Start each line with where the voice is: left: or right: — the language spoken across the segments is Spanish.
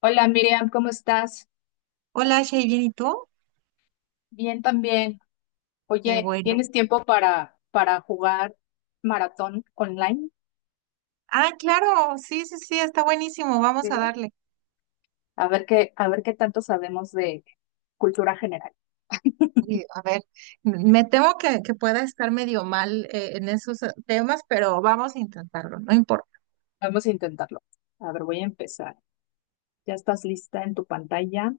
left: Hola Miriam, ¿cómo estás?
right: Hola, Shay, ¿bien y tú?
left: Bien también.
right: Qué
left: Oye,
right: bueno.
left: ¿tienes tiempo para jugar maratón online?
right: Ah, claro, sí, sí, sí, está buenísimo, vamos a
left: Sí.
right: darle.
left: A ver qué tanto sabemos de cultura general.
right: Y, a ver, me temo que pueda estar medio mal en esos temas, pero vamos a intentarlo, no importa.
left: Vamos a intentarlo. A ver, voy a empezar. ¿Ya estás lista en tu pantalla?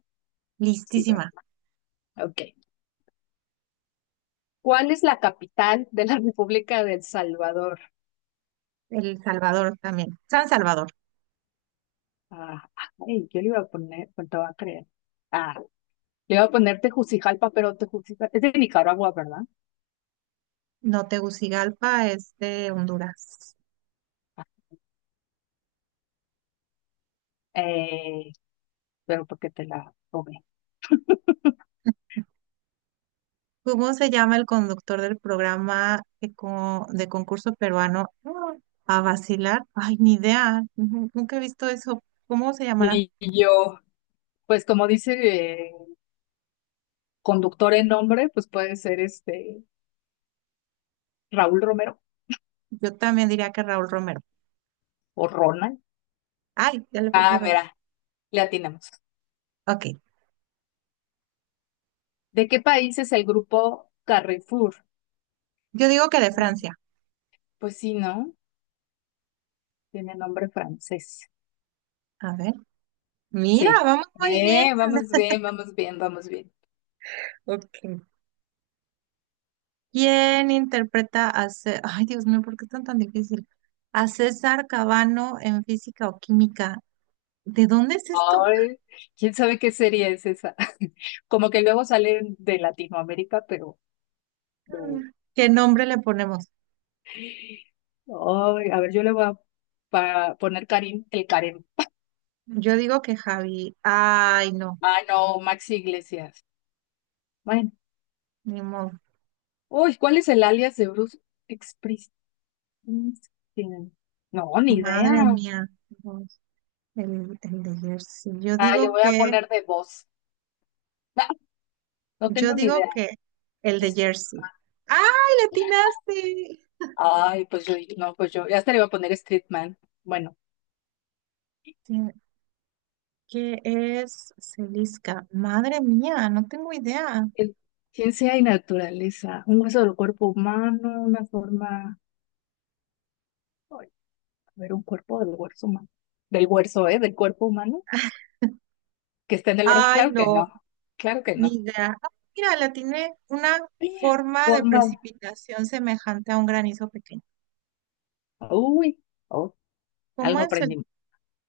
left: Sí, bueno.
right: Listísima.
left: Ok. ¿Cuál es la capital de la República de El Salvador?
right: El Salvador también. San Salvador,
left: Ah, ay, yo le iba a poner, ¿cuánto va a creer? Ah, le iba a poner Tegucigalpa, pero Tegucigalpa es de Nicaragua, ¿verdad?
right: no Tegucigalpa, es de Honduras.
left: Ah, Eh. pero porque te la robé.
right: ¿Cómo se llama el conductor del programa de, de concurso peruano? A vacilar. Ay, ni idea, ujú, nunca he visto eso. ¿Cómo se llamará?
left: Y yo, pues como dice eh, conductor en nombre, pues puede ser este Raúl Romero
right: Yo también diría que Raúl Romero.
left: o Ronald.
right: Ay, ya le puse
left: Ah,
right: error.
left: mira, le atinamos.
right: Ok,
left: ¿De qué país es el grupo Carrefour?
right: yo digo que de
left: Mm,
right: Francia.
left: Pues sí, ¿no? Tiene nombre francés.
right: A ver, mira,
left: Sí.
right: vamos muy bien.
left: Vamos bien, vamos bien, vamos bien.
right: Ok. ¿Quién interpreta a César? Ay, Dios mío, ¿por qué es tan tan difícil? A César Cabano en física o química. ¿De dónde es esto?
left: Ay, quién sabe qué serie es esa. Como que luego salen de Latinoamérica, pero no.
right: Mm. ¿Qué nombre le ponemos?
left: Ay, a ver, yo le voy a poner Karim, el Karim.
right: Yo digo que Javi. Ay, no,
left: Ah, no, Maxi Iglesias. Bueno.
right: ni modo.
left: Uy, ¿cuál es el alias de Bruce Springsteen? No, ni
right: Madre
left: idea.
right: mía, Dios, el de Jersey. Yo
left: Ah, le
right: digo
left: voy a
right: que,
left: poner de voz. Ah, no
right: yo
left: tengo ni
right: digo
left: idea.
right: que el de
left: Este,
right: Jersey. ¡Ay, le atinaste!
left: ay, pues yo, no, pues yo, ya hasta le iba a poner Streetman. Bueno,
right: Sí. ¿Qué es Celisca? Madre mía, no tengo idea.
left: el- ciencia y naturaleza. Un hueso del cuerpo humano, una forma. Ay, a ver, un cuerpo del hueso humano. Del hueso, ¿eh? Del cuerpo humano. Que está en el brazo.
right: Ay,
left: Claro que
right: no,
left: no, claro que
right: ni
left: no.
right: idea. Ah, mira, la tiene una forma de
left: Forma,
right: precipitación semejante a un granizo pequeño.
left: uy, oh,
right: ¿Cómo
left: algo
right: es el
left: aprendimos.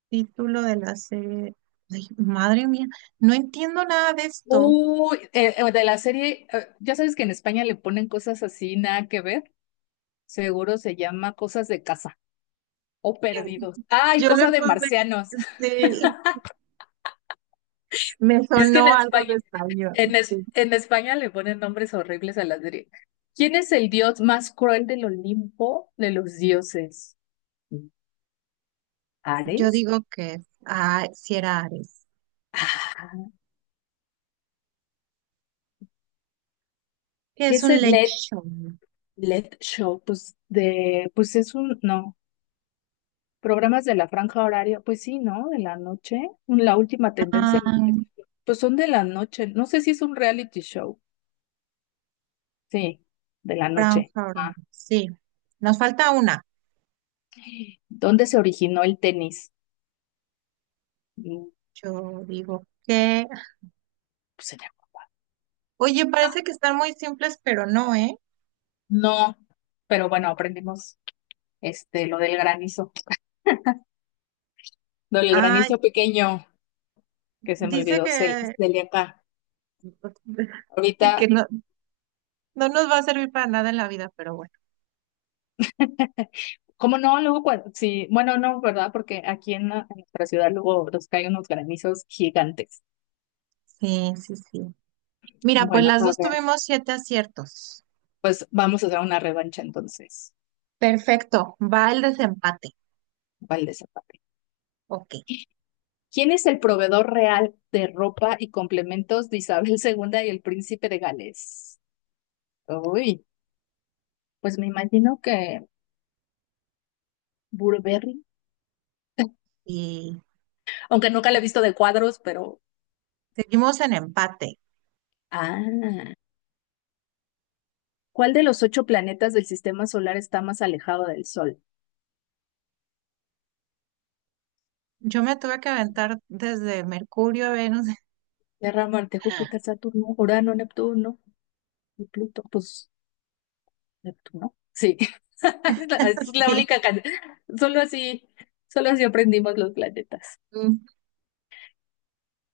right: título de la serie? Ay, madre mía, no entiendo nada de esto.
left: Uy, de la serie, ya sabes que en España le ponen cosas así, nada que ver. Seguro se llama cosas de casa o perdidos. Ay,
right: Yo le
left: cosa de
right: puse,
left: marcianos.
right: sí, me
left: Es que en
right: sonó algo de
left: España,
right: español,
left: en, es-
right: sí.
left: en España le ponen nombres horribles a la serie. ¿Quién es el dios más cruel del Olimpo de los dioses?
right: Yo
left: ¿Ares?
right: digo que, ah, si era Ares.
left: Ah,
right: ¿Que
left: ¿qué
right: es
left: es
right: un
left: el
right: late
left: Led?
right: show?
left: Let Show, pues de, pues es un, no, programas de la franja horaria, pues sí, ¿no? De la noche, la última tendencia,
right: Ay,
left: pues son de la noche, no sé si es un reality show, sí, de la noche.
right: franja
left: Ah.
right: horaria. Sí, nos falta una.
left: ¿Dónde se originó el tenis? Mm,
right: Yo digo que,
left: Pues en
right: oye,
left: Europa.
right: parece que están muy simples, pero no, ¿eh?
left: No, pero bueno, aprendimos este, lo del
right: Ah,
left: granizo pequeño, que se me
right: dice
left: olvidó,
right: que,
left: Celia acá. Ahorita
right: que no, no nos va a servir para nada en la vida, pero bueno.
left: como no, luego cuando, sí, bueno, no, ¿verdad? Porque aquí en, en nuestra ciudad luego nos caen unos granizos gigantes.
right: Sí, sí, sí. Mira, pues
left: Bueno,
right: las
left: a
right: dos
left: ver,
right: tuvimos 7 aciertos.
left: pues vamos a hacer una revancha entonces.
right: Perfecto, va el desempate.
left: Vale, Zapata.
right: Ok,
left: ¿Quién es el proveedor real de ropa y complementos de Isabel II y el príncipe de Gales? Uy, pues me imagino que Burberry,
right: y
left: aunque nunca la he visto de cuadros, pero...
right: seguimos en empate.
left: Ah, ¿cuál de los ocho planetas del sistema solar está más alejado del Sol?
right: Yo me tuve que aventar desde Mercurio a Venus.
left: Tierra, Marte, Júpiter, Saturno, Urano, Neptuno. Y Pluto, pues Neptuno. Sí, es la
right: Sí.
left: única can- Solo así, solo así aprendimos los planetas.
right: Mm.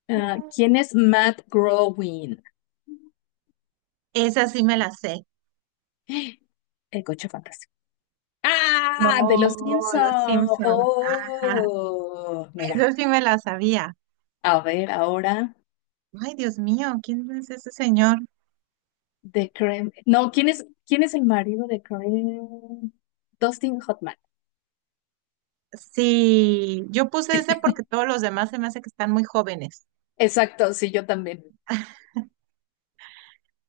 left: Ah, ¿quién es Matt Groening?
right: Esa sí me la sé.
left: El coche fantástico. ¡Ah! De los
right: No,
left: Simpson.
right: los Simpson. Ajá,
left: Oh,
right: eso
left: mira.
right: sí me la sabía.
left: A ver, ahora
right: Ay, Dios mío, ¿quién es ese señor?
left: de Kramer. No, ¿quién es el marido de Kramer? Dustin Hoffman.
right: Sí, yo puse ese porque todos los demás se me hace que están muy jóvenes.
left: Exacto, sí, yo también.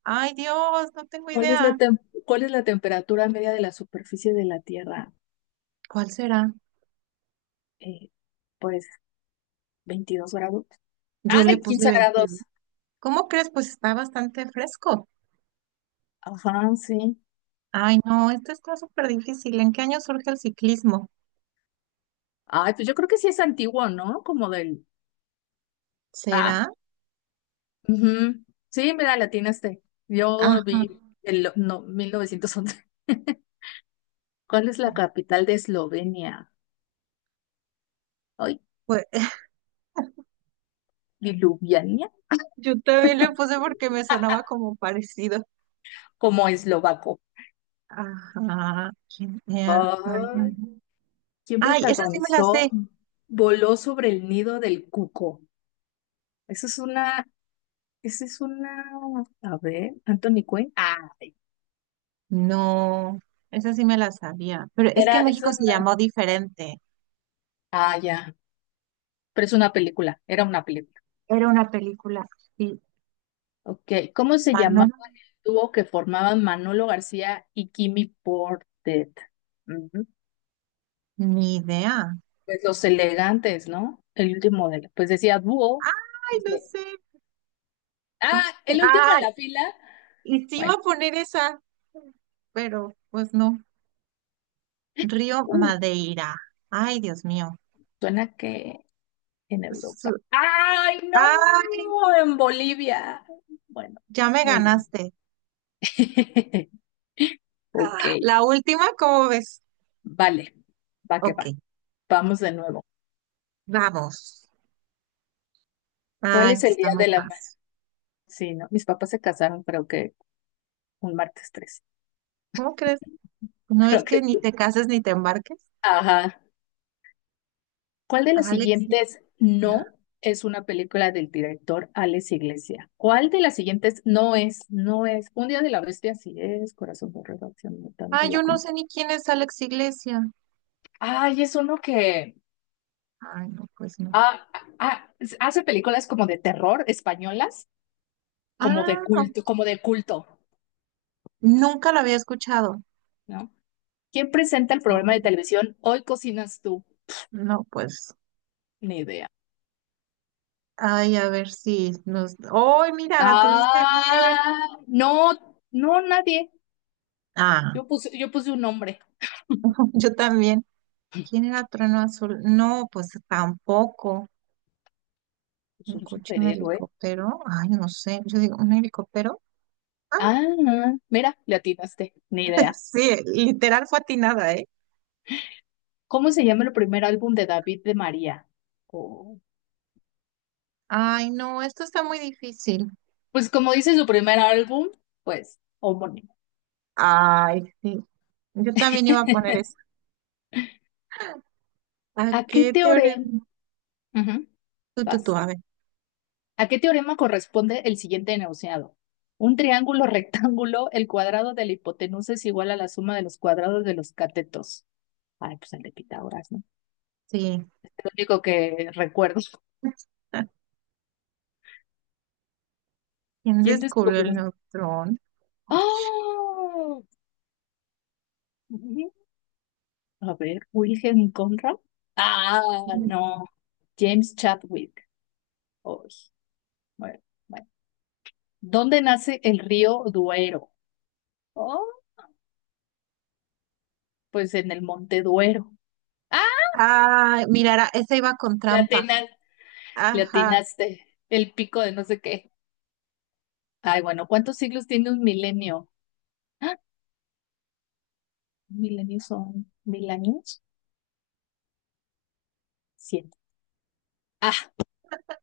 right: Ay, Dios, no tengo
left: ¿Cuál es la
right: idea.
left: tem- cuál es la temperatura media de la superficie de la Tierra?
right: ¿Cuál será?
left: Eh, pues 22 grados.
right: Yo le
left: Ay,
right: puse
left: 15 grados.
right: 22. ¿Cómo crees? Pues está bastante fresco.
left: Ajá, sí.
right: Ay, no, esto está súper difícil. ¿En qué año surge el ciclismo?
left: Ay, pues yo creo que sí es antiguo, ¿no? Como del... Ah,
right: ¿Será?
left: ujú. Sí, mira, la atinaste. Yo lo
right: Ajá.
left: vi en no, 1911. ¿Cuál es la capital de Eslovenia? Ay,
right: Pues
left: Ljubljana,
right: yo también le puse porque me sonaba como parecido.
left: como eslovaco.
right: Ajá. ¿Quién era? Ay, no.
left: Ay, ¿quién
right: Ay, esa sí me la
left: protagonizó
right: sé.
left: Voló sobre el nido del cuco? Esa es una, esa es una, a ver, Anthony Quinn. Ah,
right: No, esa sí me la sabía. Pero es que
left: era,
right: en
left: es
right: México se
left: una,
right: llamó diferente.
left: ah, ya. Pero es una película, era una película.
right: Era una película. Sí,
left: Ok, ¿cómo se llamaba
right: Manolo,
left: el dúo que formaban Manolo García y Kimi Portet? Ujú.
right: ni idea.
left: Pues los elegantes, ¿no? El último pues decía dúo.
right: Ay, no
left: Dice,
right: sé.
left: ah, el último en
right: Ay,
left: la fila.
right: y sí iba
left: Bueno,
right: a poner esa, pero pues no. Río
left: uh,
right: Madeira. Ay, Dios mío.
left: suena que en Europa.
right: Su-
left: ¡Ay, no!
right: ay,
left: En Bolivia. Bueno,
right: ya me
left: muy bien.
right: ganaste.
left: Ok,
right: La última, ¿cómo ves?
left: vale, va que
right: Ok,
left: va. Vamos de nuevo.
right: vamos.
left: ¿Cuál
right: Ay,
left: es
right: esta
left: el
right: está
left: día
right: muy
left: de la
right: fácil.
left: Sí, ¿no? Mis papás se casaron, creo que un martes 3.
right: ¿Cómo crees? No es
left: Creo
right: que
left: que.
right: ni te
left: Sí.
right: cases ni te embarques.
left: Ajá. ¿Cuál de las
right: Alex.
left: siguientes no es una película del director Alex Iglesia? ¿Cuál de las siguientes no es? No es. Un día de la bestia, sí es. Corazón borrado, acción
right: Ah,
left: mutante,
right: yo no sé ni quién es Alex Iglesia.
left: ay, es uno que
right: Ay, no, pues no.
left: ah, ah, hace películas como de terror españolas,
right: Ah,
left: como de culto,
right: nunca lo había escuchado.
left: ¿no? ¿Quién presenta el programa
right: Oh,
left: de televisión Hoy cocinas tú?
right: no, pues.
left: Ni idea.
right: Ay, a ver si nos. ¡Oh, mira, la tuviste bien!
left: Ah, no, no, nadie.
right: Ah,
left: Yo puse un nombre.
right: yo también. ¿Quién era Trueno Azul? No, pues tampoco.
left: Pues
right: ¿Un
left: un
right: coche, un
left: superhéroe.
right: helicóptero? Ay, no sé. Yo digo, ¿un helicóptero? Ah,
left: Ah, mira, le atinaste. Ni idea.
right: sí, literal fue atinada, ¿eh?
left: ¿Cómo se llama el primer álbum de David de María? Oh,
right: Ay, no, esto está muy difícil.
left: pues como dice su primer álbum, pues homónimo.
right: Ay, sí. Yo también iba a poner ¿a
left: ¿A qué
right: qué
left: teorema?
right: teorema?
left: Ujú,
right: Tú,
left: vas.
right: a ver.
left: ¿A qué teorema corresponde el siguiente enunciado? Un triángulo rectángulo, el cuadrado de la hipotenusa es igual a la suma de los cuadrados de los catetos. Ay, pues el de Pitágoras,
right: Sí.
left: lo único que recuerdo.
right: ¿Quién
left: ¿Quién
right: descubrió el
left: descubrió?
right: neutrón?
left: ¡Ah! A ver, Wilhelm Conrad. Ah, no. James Chadwick. Ay, bueno, bueno. ¿Dónde nace el río Duero? Oh, pues en el Monte Duero. ¡Ah!
right: Ah, mirara, esa iba con
left: Le
right: trampa.
left: atina- le
right: Ajá.
left: atinaste. El pico de no sé qué. Ay, bueno, ¿cuántos siglos tiene un milenio? ¡Ah! ¿Un milenio son 1000 años? Siete. Ah,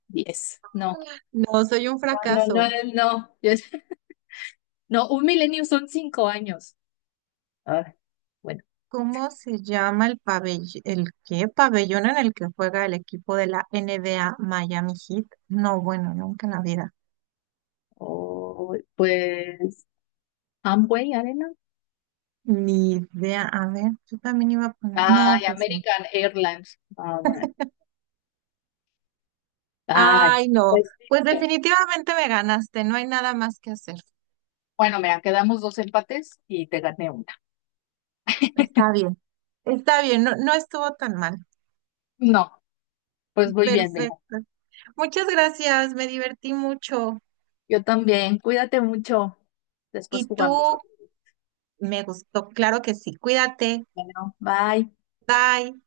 left: 10. No,
right: No, soy un
left: no, no,
right: fracaso.
left: no. No. No, un milenio son 5 años. Ah, bueno,
right: ¿Cómo se llama el pabellón, el qué pabellón en el que juega el equipo de la NBA Miami Heat? No, bueno, nunca en la vida.
left: pues Amway Arena.
right: Ni idea. A ver, yo también iba a poner. No,
left: Ay,
right: pues no.
left: American Airlines. Ah, bueno. Ay,
right: Ay, no.
left: pues
right: Pues
left: listo.
right: definitivamente me ganaste. No hay nada más que hacer.
left: Bueno, mira, quedamos dos empates y te gané una.
right: Está bien, está bien, no, no estuvo tan mal.
left: No, pues muy bien, mira.
right: Perfecto. Muchas gracias, me divertí mucho.
left: Yo también. Cuídate mucho. Después
right: Y
left: jugamos.
right: tú, me gustó, claro que sí. Cuídate.
left: Bueno, bye.
right: Bye.